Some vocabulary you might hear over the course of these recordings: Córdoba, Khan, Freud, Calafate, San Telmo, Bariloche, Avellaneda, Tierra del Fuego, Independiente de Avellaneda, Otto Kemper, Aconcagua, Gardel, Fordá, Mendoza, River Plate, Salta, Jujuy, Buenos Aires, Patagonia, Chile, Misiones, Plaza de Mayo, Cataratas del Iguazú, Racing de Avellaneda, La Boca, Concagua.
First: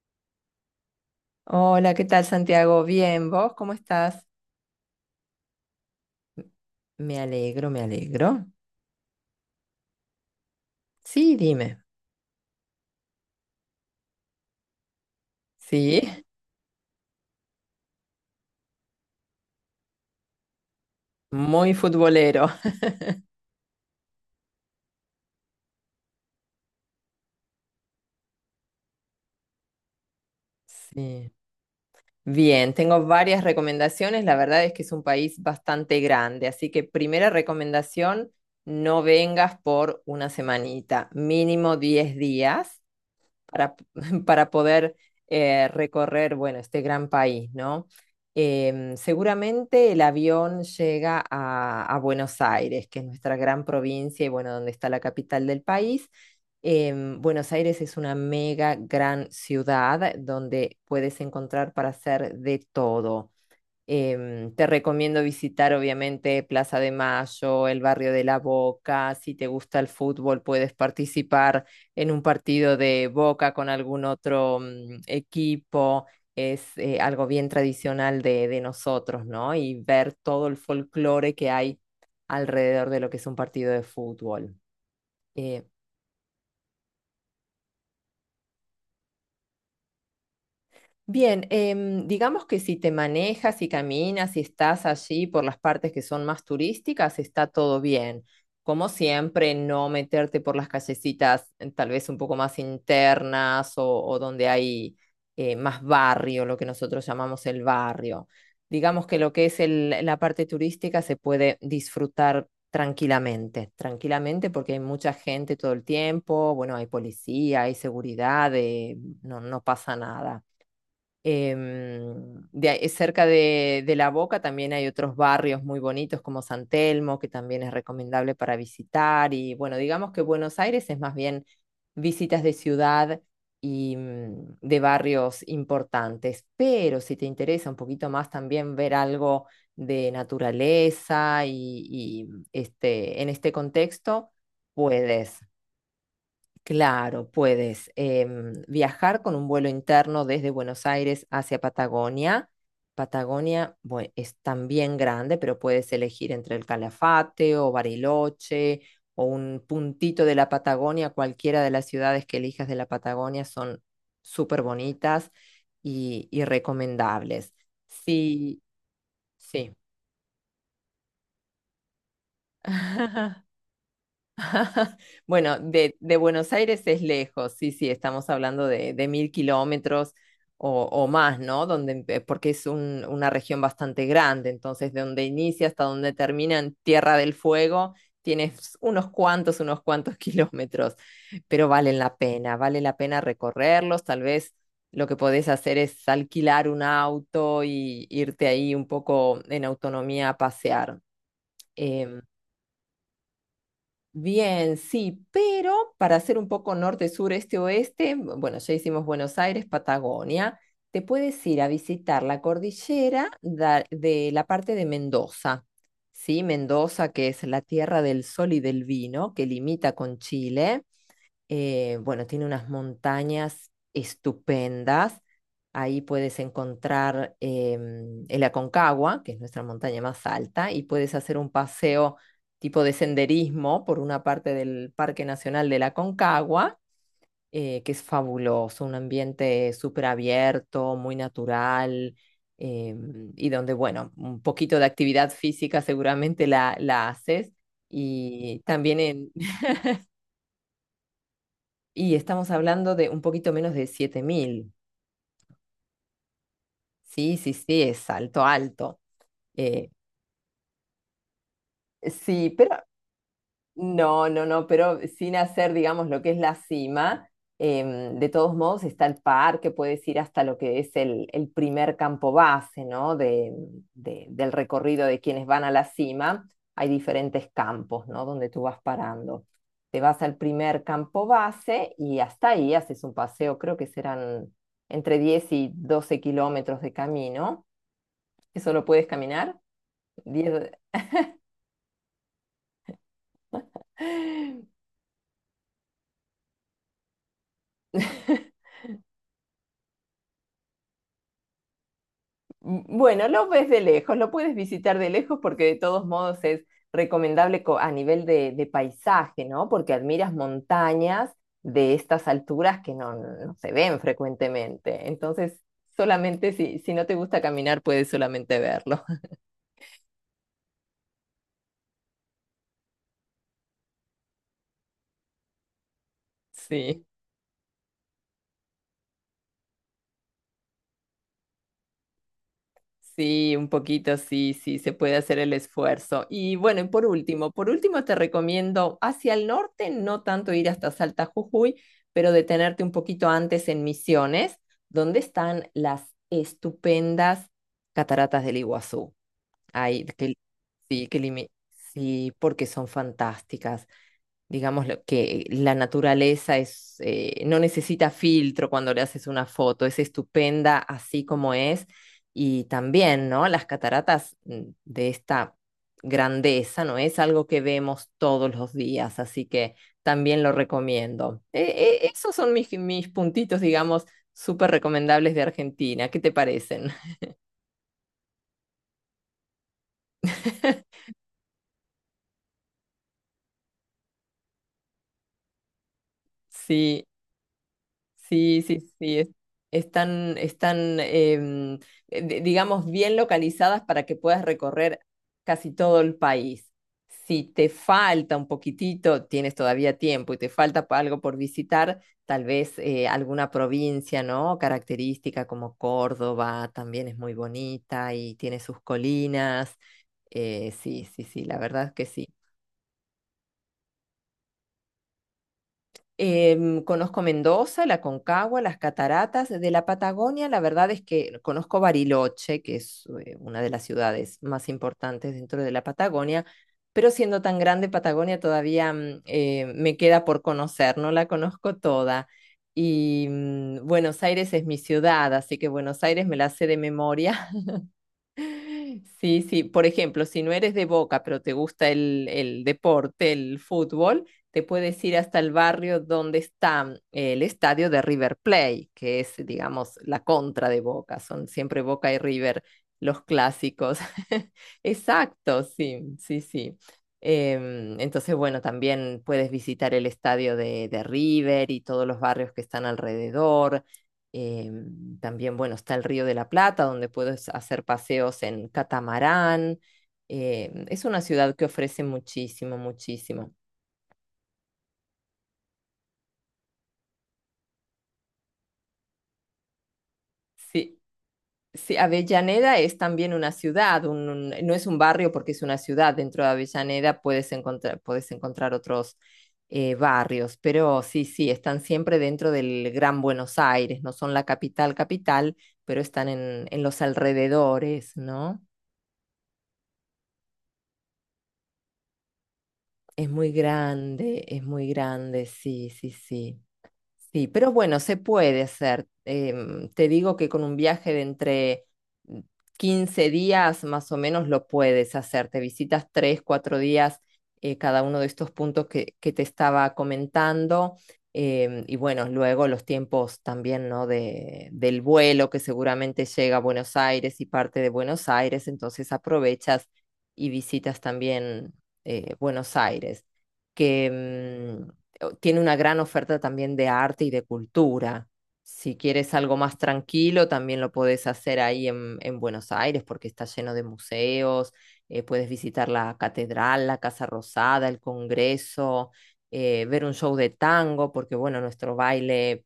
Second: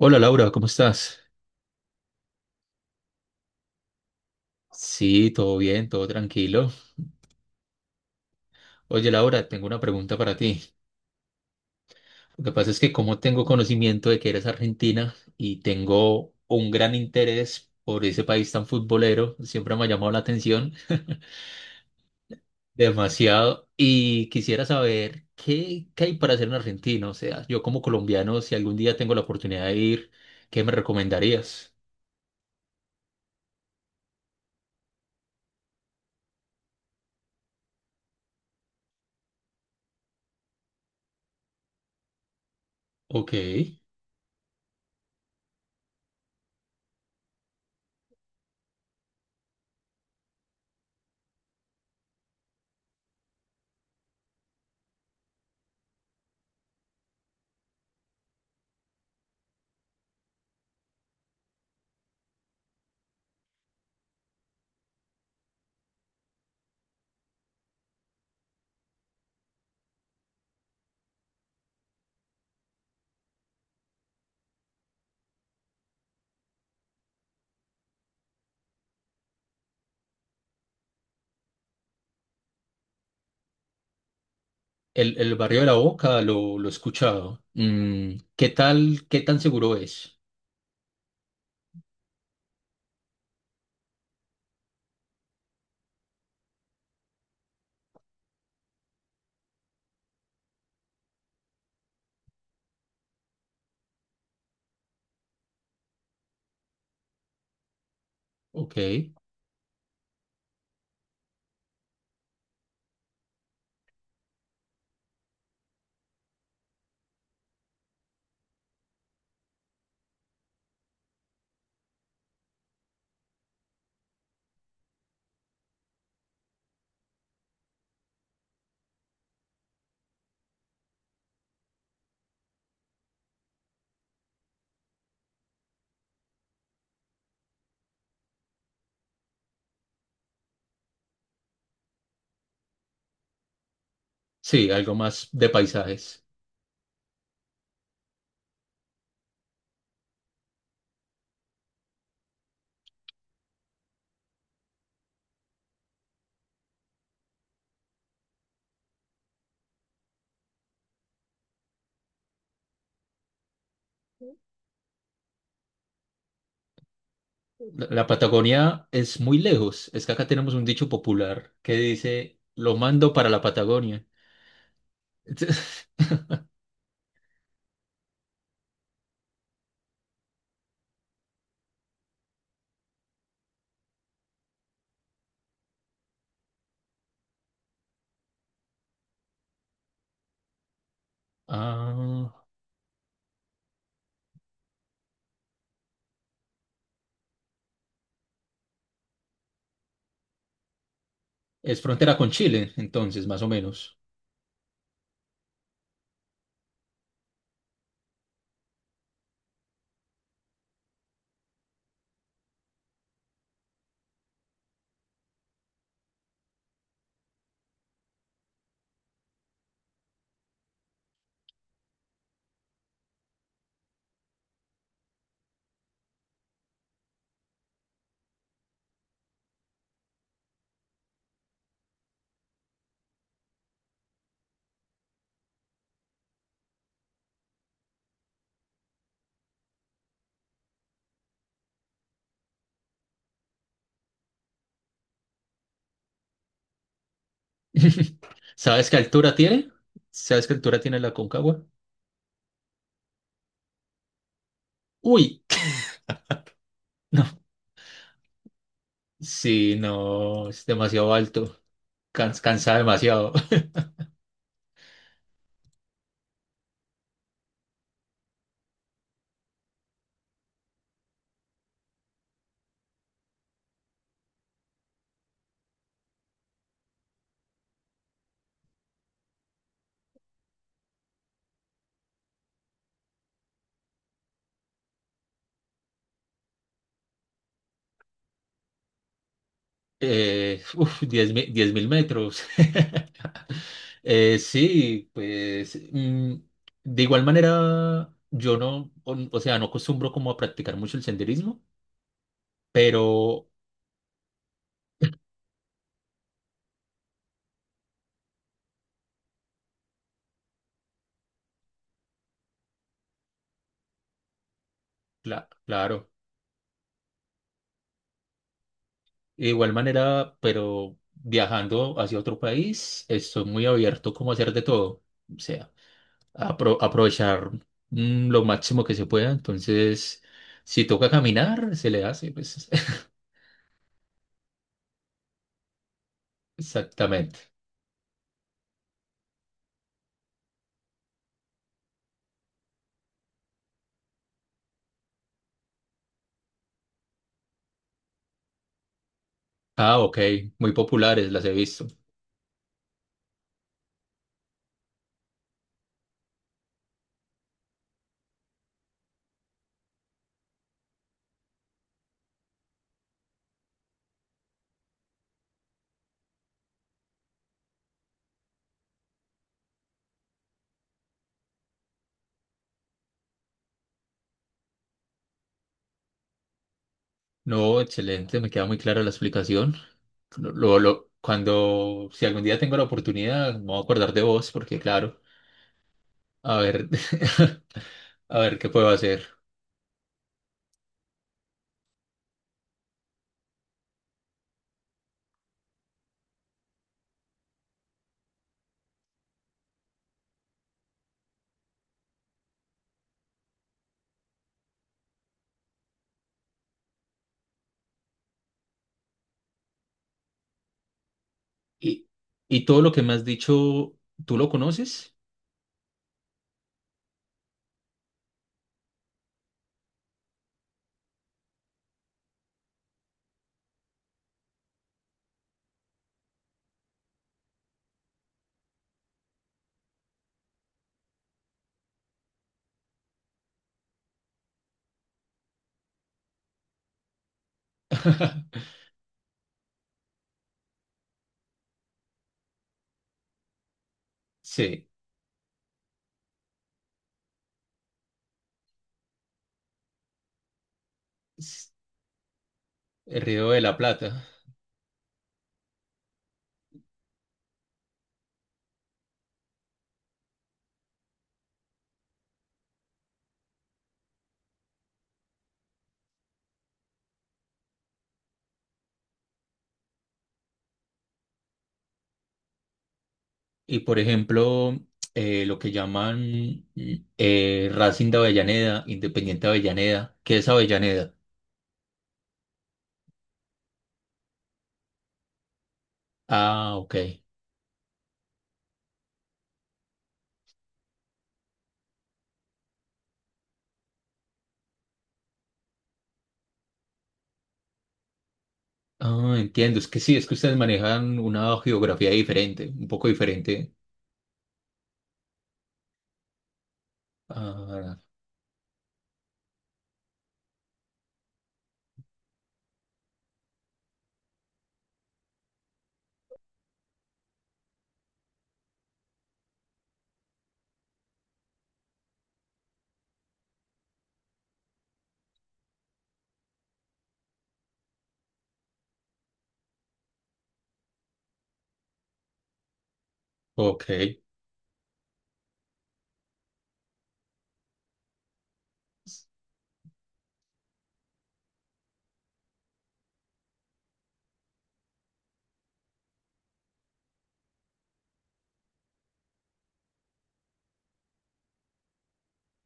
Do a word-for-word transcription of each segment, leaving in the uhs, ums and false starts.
Hola, Laura, ¿cómo estás? Hola, ¿qué tal, Santiago? Bien, ¿vos cómo estás? Sí, todo bien, todo tranquilo. Me alegro, me alegro. Oye, Laura, tengo una pregunta para ti. Sí, dime. Lo que pasa es que como tengo conocimiento de que eres argentina y Sí, tengo un gran interés por ese país tan futbolero, siempre me ha llamado la atención muy futbolero. demasiado y quisiera saber qué, qué hay para hacer en Argentina. O sea, yo como colombiano, si algún día tengo la oportunidad de ir, ¿qué me Sí. recomendarías? Bien, tengo varias recomendaciones. La verdad es que es un país bastante grande, así que primera recomendación, no vengas por una semanita, mínimo diez días. Ok. Para, para poder eh, recorrer, bueno, este gran país, ¿no? Em, seguramente el avión llega a, a Buenos Aires, que es nuestra gran provincia y bueno, donde está la capital del país. Em, Buenos Aires es una mega gran ciudad, eh, donde puedes encontrar para hacer de todo. Em, te recomiendo visitar, obviamente, Plaza de Mayo, el barrio de La Boca. Si te gusta el fútbol, puedes participar en un partido de Boca con algún otro mm, equipo. Es eh, algo bien tradicional de, de nosotros, ¿no? Y ver todo el folclore que hay alrededor de lo que es un partido de fútbol. El, el barrio Eh, de la Boca lo, lo he escuchado. Mm, ¿qué tal, qué tan seguro es? Bien, em, digamos que si te manejas y caminas y estás allí por las partes que son más turísticas, está todo bien. Como siempre, no meterte por las callecitas, eh, tal vez un poco más internas o, o donde hay eh, más barrio, lo que nosotros llamamos el barrio. Ok, Digamos que lo que es el- la parte turística se puede disfrutar tranquilamente, tranquilamente porque hay mucha gente todo el tiempo, bueno, hay policía, hay seguridad, eh, no, no pasa nada. Em, de ahí- cerca de, de La Boca también hay otros barrios muy bonitos como San Telmo, que también es recomendable para visitar. Y bueno, digamos que Buenos Aires es más bien visitas de ciudad y mm, de barrios importantes. Pero si te interesa un poquito más también ver algo de naturaleza y, y, este, en este contexto, sí, algo más puedes. de paisajes. Claro, puedes em, viajar con un vuelo interno desde Buenos Aires hacia Patagonia. Patagonia, bue- es también grande, pero puedes elegir entre el Calafate o Bariloche o un puntito de la Patagonia. Cualquiera de las ciudades que elijas de la Patagonia son súper bonitas y, y recomendables. La, la Sí, Patagonia es muy sí. lejos. Es que acá tenemos un dicho popular que dice, lo mando para la Patagonia. Bueno, de, de Buenos Aires es lejos, sí, sí, estamos hablando de, de mil kilómetros o, o más, ¿no? Donde, empe- porque es un- una región bastante grande, entonces de donde inicia hasta donde termina en Tierra del Fuego, tienes unos cuantos, unos cuantos kilómetros, pero valen la Ah, pena, vale la pena recorrerlos. Tal vez lo que podés hacer es alquilar un auto y irte ahí un poco en autonomía a pasear. es frontera em, con Chile, entonces, más o menos. Bien, sí, pero para hacer un poco norte, sur, este, oeste, bueno, ya hicimos Buenos Aires, Patagonia, te puedes ir a visitar la cordillera da- de la parte de Mendoza, ¿sí? Mendoza, que es la tierra del sol y del vino, que limita con Chile. Eh, bueno, tiene unas montañas estupendas. Ahí puedes encontrar, em, el Aconcagua, que es nuestra montaña más alta, y puedes hacer un paseo tipo de senderismo por una parte del Parque Nacional del Aconcagua, eh, que es fabuloso, un ambiente súper abierto, muy natural, em, y donde, bueno, un poquito de actividad física seguramente la, la haces. Y ¿Sabes qué también en, altura tiene? ¿Sabes qué altura tiene la Concagua? Y estamos hablando de un poquito menos de siete mil. Uy, no. Sí, sí, sí, es alto, alto. Sí, Eh, no, es demasiado alto. Cans- sí, Cansa pero demasiado. no, no, no, pero sin hacer, digamos, lo que es la cima, em, de todos modos está el parque, puedes ir hasta lo que es el, el primer campo base, ¿no? De, de- del recorrido de quienes van a la cima. Hay diferentes campos, ¿no? Donde tú vas parando. Te vas al primer campo base y hasta ahí haces un paseo, creo que serán entre diez y doce kilómetros de camino. ¿Eso lo puedes caminar? Eh, Diez. uf, 10 mil, mil metros. Eh, sí, pues mm, de igual manera yo no, o, o sea, no acostumbro como a practicar mucho el senderismo, Bueno, pero lo ves de lejos, lo puedes visitar de lejos porque de todos modos es recomendable, co- a nivel de, de paisaje, ¿no? Porque admiras montañas de estas alturas que no, no se ven frecuentemente. cla- Entonces, claro, solamente si, si no te gusta caminar, puedes solamente verlo. de igual manera, pero viajando hacia otro país, estoy muy abierto como a hacer de todo, o sea, apro- Sí. aprovechar mm, lo máximo que se pueda, entonces si toca caminar, se le hace, pues Sí, un poquito, sí, sí, se puede hacer el esfuerzo. Y bueno, y por exactamente. último, por último te recomiendo hacia el norte, no tanto ir hasta Salta Jujuy, pero detenerte un poquito antes en Misiones, donde están las estupendas cataratas del Iguazú. Ah, Ahí, ok, que, muy sí, que populares, las limi- he visto. sí, porque son fantásticas, digamos, lo que la naturaleza es, eh, no necesita filtro cuando le haces una foto, es estupenda así como es. Y también, ¿no? Las cataratas mm, de esta grandeza, ¿no? Es algo que vemos todos los días, así que también lo recomiendo. Eh, eh, esos son mis, mis puntitos, digamos, súper recomendables de Argentina. ¿Qué te parecen? No, excelente, me queda muy clara la explicación. Lo, lo- Cuando, si algún día tengo la oportunidad, me voy a acordar de vos, porque claro, a ver, Sí, a ver sí, qué sí, puedo sí, hacer. es- están, están, em, eh, di- digamos, bien localizadas para que puedas recorrer casi todo el país. Si te falta un poquitito, tienes todavía tiempo y te falta pa- algo por visitar, tal vez eh, alguna provincia, ¿no? Característica como Córdoba, también es muy bonita y tiene sus colinas. Eh, sí, sí, sí, la verdad Y, que sí. y todo lo que me has dicho, ¿tú lo conoces? Em, conozco Mendoza, la Concagua, las cataratas. De la Patagonia, la verdad es que conozco Bariloche, que es eh, una de las ciudades más importantes dentro de la Patagonia, pero siendo tan grande Patagonia todavía mm, eh, me queda por conocer, no la conozco toda. Y mm, Buenos Aires es mi ciudad, así que Buenos Aires me la sé de memoria. Sí, sí. Por ejemplo, si no eres de Boca, pero te gusta el, el deporte, el fútbol, te Sí, puedes ir hasta el barrio donde está el estadio de River Plate, que es, digamos, la contra de Boca. Son s- siempre Boca y River el los Río de la clásicos. Plata. Exacto, sí, sí, sí. Em, entonces, bueno, también puedes visitar el estadio de, de River y todos los barrios que están alrededor, eh, también, bueno, está el Río de la Plata, donde puedes hacer paseos en catamarán. Eh, es una ciudad que ofrece muchísimo, muchísimo. Y por ejemplo, eh, lo que llaman mm, eh, Racing de Avellaneda, Independiente de Avellaneda, ¿qué es Sí, Avellaneda? sí, Avellaneda es también una ciudad, un- un- no es un barrio porque es una ciudad. Dentro de Ah, ok. Avellaneda puedes encontrar, puedes encontrar otros eh, barrios, pero sí, sí, están siempre dentro del Gran Buenos Aires, no son la capital, capital, pero están en, en los alrededores, ¿no? Ah, entiendo. Es que sí, es que ustedes manejan una geografía diferente, un poco Es muy diferente. grande, es muy grande, sí, sí, sí. Sí, pero Ah, bueno, se puede hacer. Em, te digo que con un viaje de entre, mm, quince días más o menos lo puedes hacer. Te visitas tres, cuatro días, eh, cada uno de estos puntos que, que te estaba comentando. Em, y bueno, luego los tiempos también, ¿no? De, del vuelo que seguramente llega a Buenos Aires y parte de Buenos Aires, entonces aprovechas y visitas también, eh, Buenos Aires ok. que mm, tiene una gran oferta también de arte y de cultura. Si quieres algo más tranquilo, también lo podés hacer ahí en, en Buenos Aires porque está lleno de museos, eh, puedes visitar la catedral, la Casa Rosada, el Congreso, eh, ver un show de tango, porque bueno, nuestro baile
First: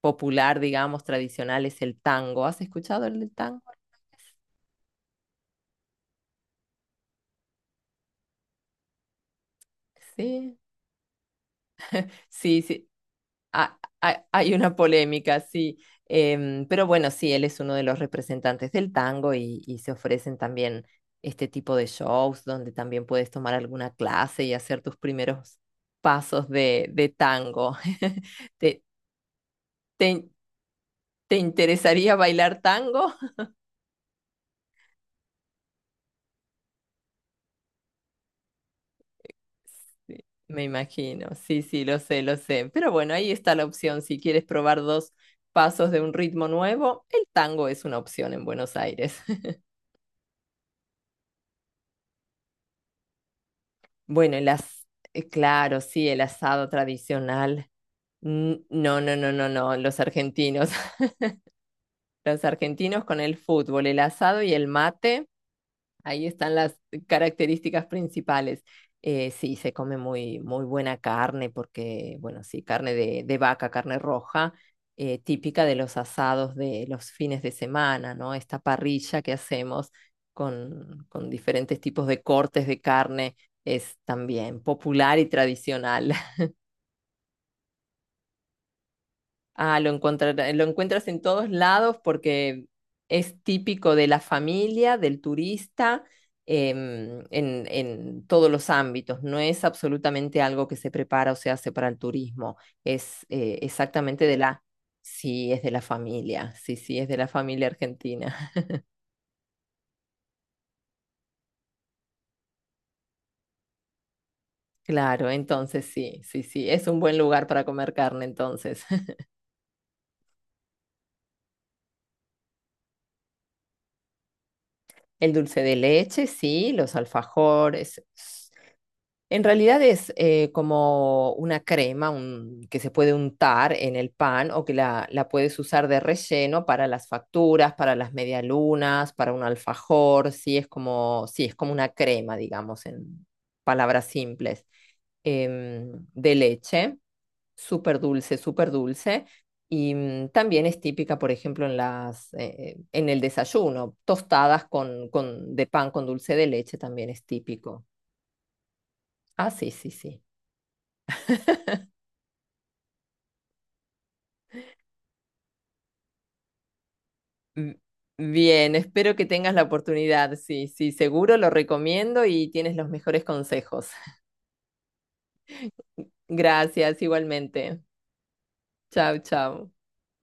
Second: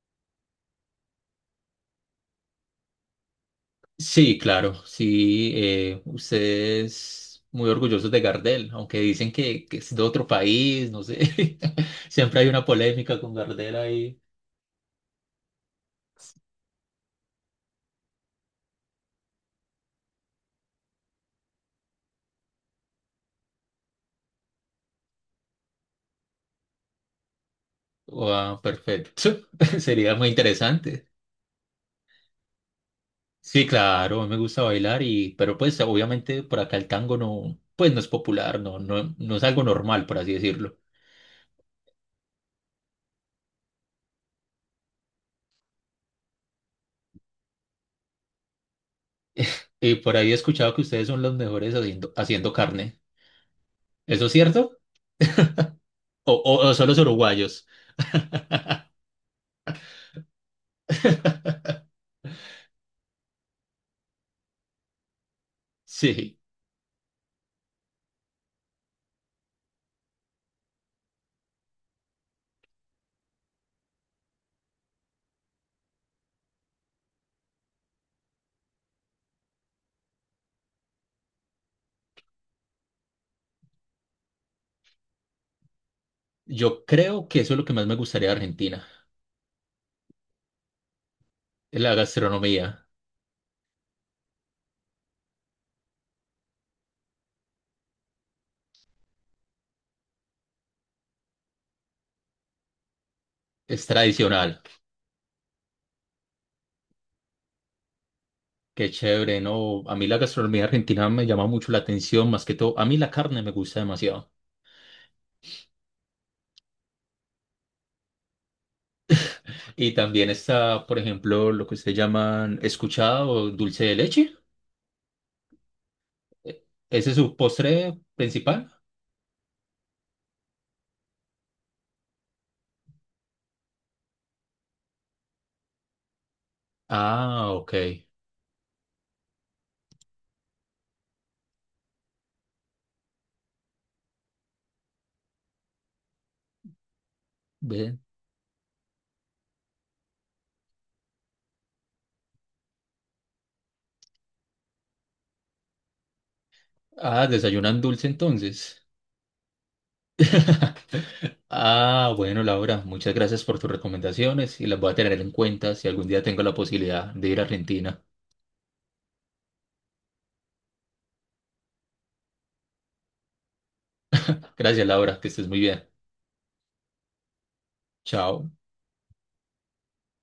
popular, digamos, tradicional es el tango. ¿Has escuchado el del tango alguna Sí, claro, sí. eh, ustedes muy orgullosos de Gardel, aunque dicen que, que es de vez? otro Sí. país, no sé. Siempre hay Sí, una sí. polémica con Gardel ha- ahí. Ha- hay una polémica, sí. Em, pero bueno, sí, él es uno de los representantes del tango y, y se ofrecen también este tipo de shows donde también puedes tomar alguna clase y hacer tus primeros pasos de, de tango. Ah, ¿Te, perfecto. Sería muy te, interesante. ¿te interesaría bailar tango? Sí, claro, a mí me gusta bailar y, pero pues obviamente por acá el tango no, pues no es popular, no, no, no es algo normal, Sí, por así me decirlo. imagino, sí, sí, lo sé, lo sé. Pero bueno, ahí está la opción. Si quieres probar dos pasos de un ritmo nuevo, el tango es una opción en Buenos Aires. Y por ahí he escuchado que ustedes son los mejores haciendo, haciendo carne. ¿Eso es Bueno, el cierto? as... eh, claro, sí, el ¿O, o, asado o son los uruguayos? tradicional. N- No, no, no, no, no, los argentinos. Los argentinos con el fútbol, el asado y el mate. Ahí Sí, están las características principales. Eh, sí, se come muy, muy buena carne porque, bueno, sí, carne de, de vaca, carne roja, eh, típica de los asados de los fines de semana, ¿no? Esta parrilla que hacemos con, con diferentes tipos de cortes de carne es también popular y tradicional. yo creo que eso es lo que más me gustaría de Argentina. Ah, lo encontrar- lo encuentras en todos La lados porque gastronomía es típico de la familia, del turista, em, en, en todos los ámbitos. No es absolutamente algo que se prepara o se hace para el turismo. Es, eh, es exactamente de tradicional. la... Sí, es de la familia. Sí, sí, es de la familia argentina. Qué chévere, ¿no? A mí la gastronomía argentina me llama mucho la atención, más que todo. A mí la carne me gusta demasiado. Claro, entonces sí, sí, sí. Es un buen lugar para comer carne, entonces. Y también está, por ejemplo, lo que ustedes llaman escuchado o dulce de leche. El dulce de leche, ¿E- sí, los ¿Ese es su postre alfajores. principal? En realidad es, eh, como una crema, un- que se puede untar en el pan o que la, la puedes usar de relleno para las Ah, facturas, ok. para las medialunas, para un alfajor. Sí, es como, sí, es como una crema, digamos, en palabras simples, em, de leche Bien. súper dulce, súper dulce. Y mm, también es típica, por ejemplo, en las, eh, en el desayuno, tostadas con, con, de pan con dulce de leche también es Ah, desayunan típico. dulce entonces. Ah, sí, sí, sí. Ah, bueno, Laura, muchas gracias por tus recomendaciones y las voy a tener en cuenta si algún día tengo la posibilidad de ir a M- Argentina. Bien, espero que tengas la oportunidad. Sí, sí, seguro lo recomiendo y tienes los mejores consejos. Gracias, Laura, que estés muy bien. Gracias, igualmente. Chao. Chao, chao.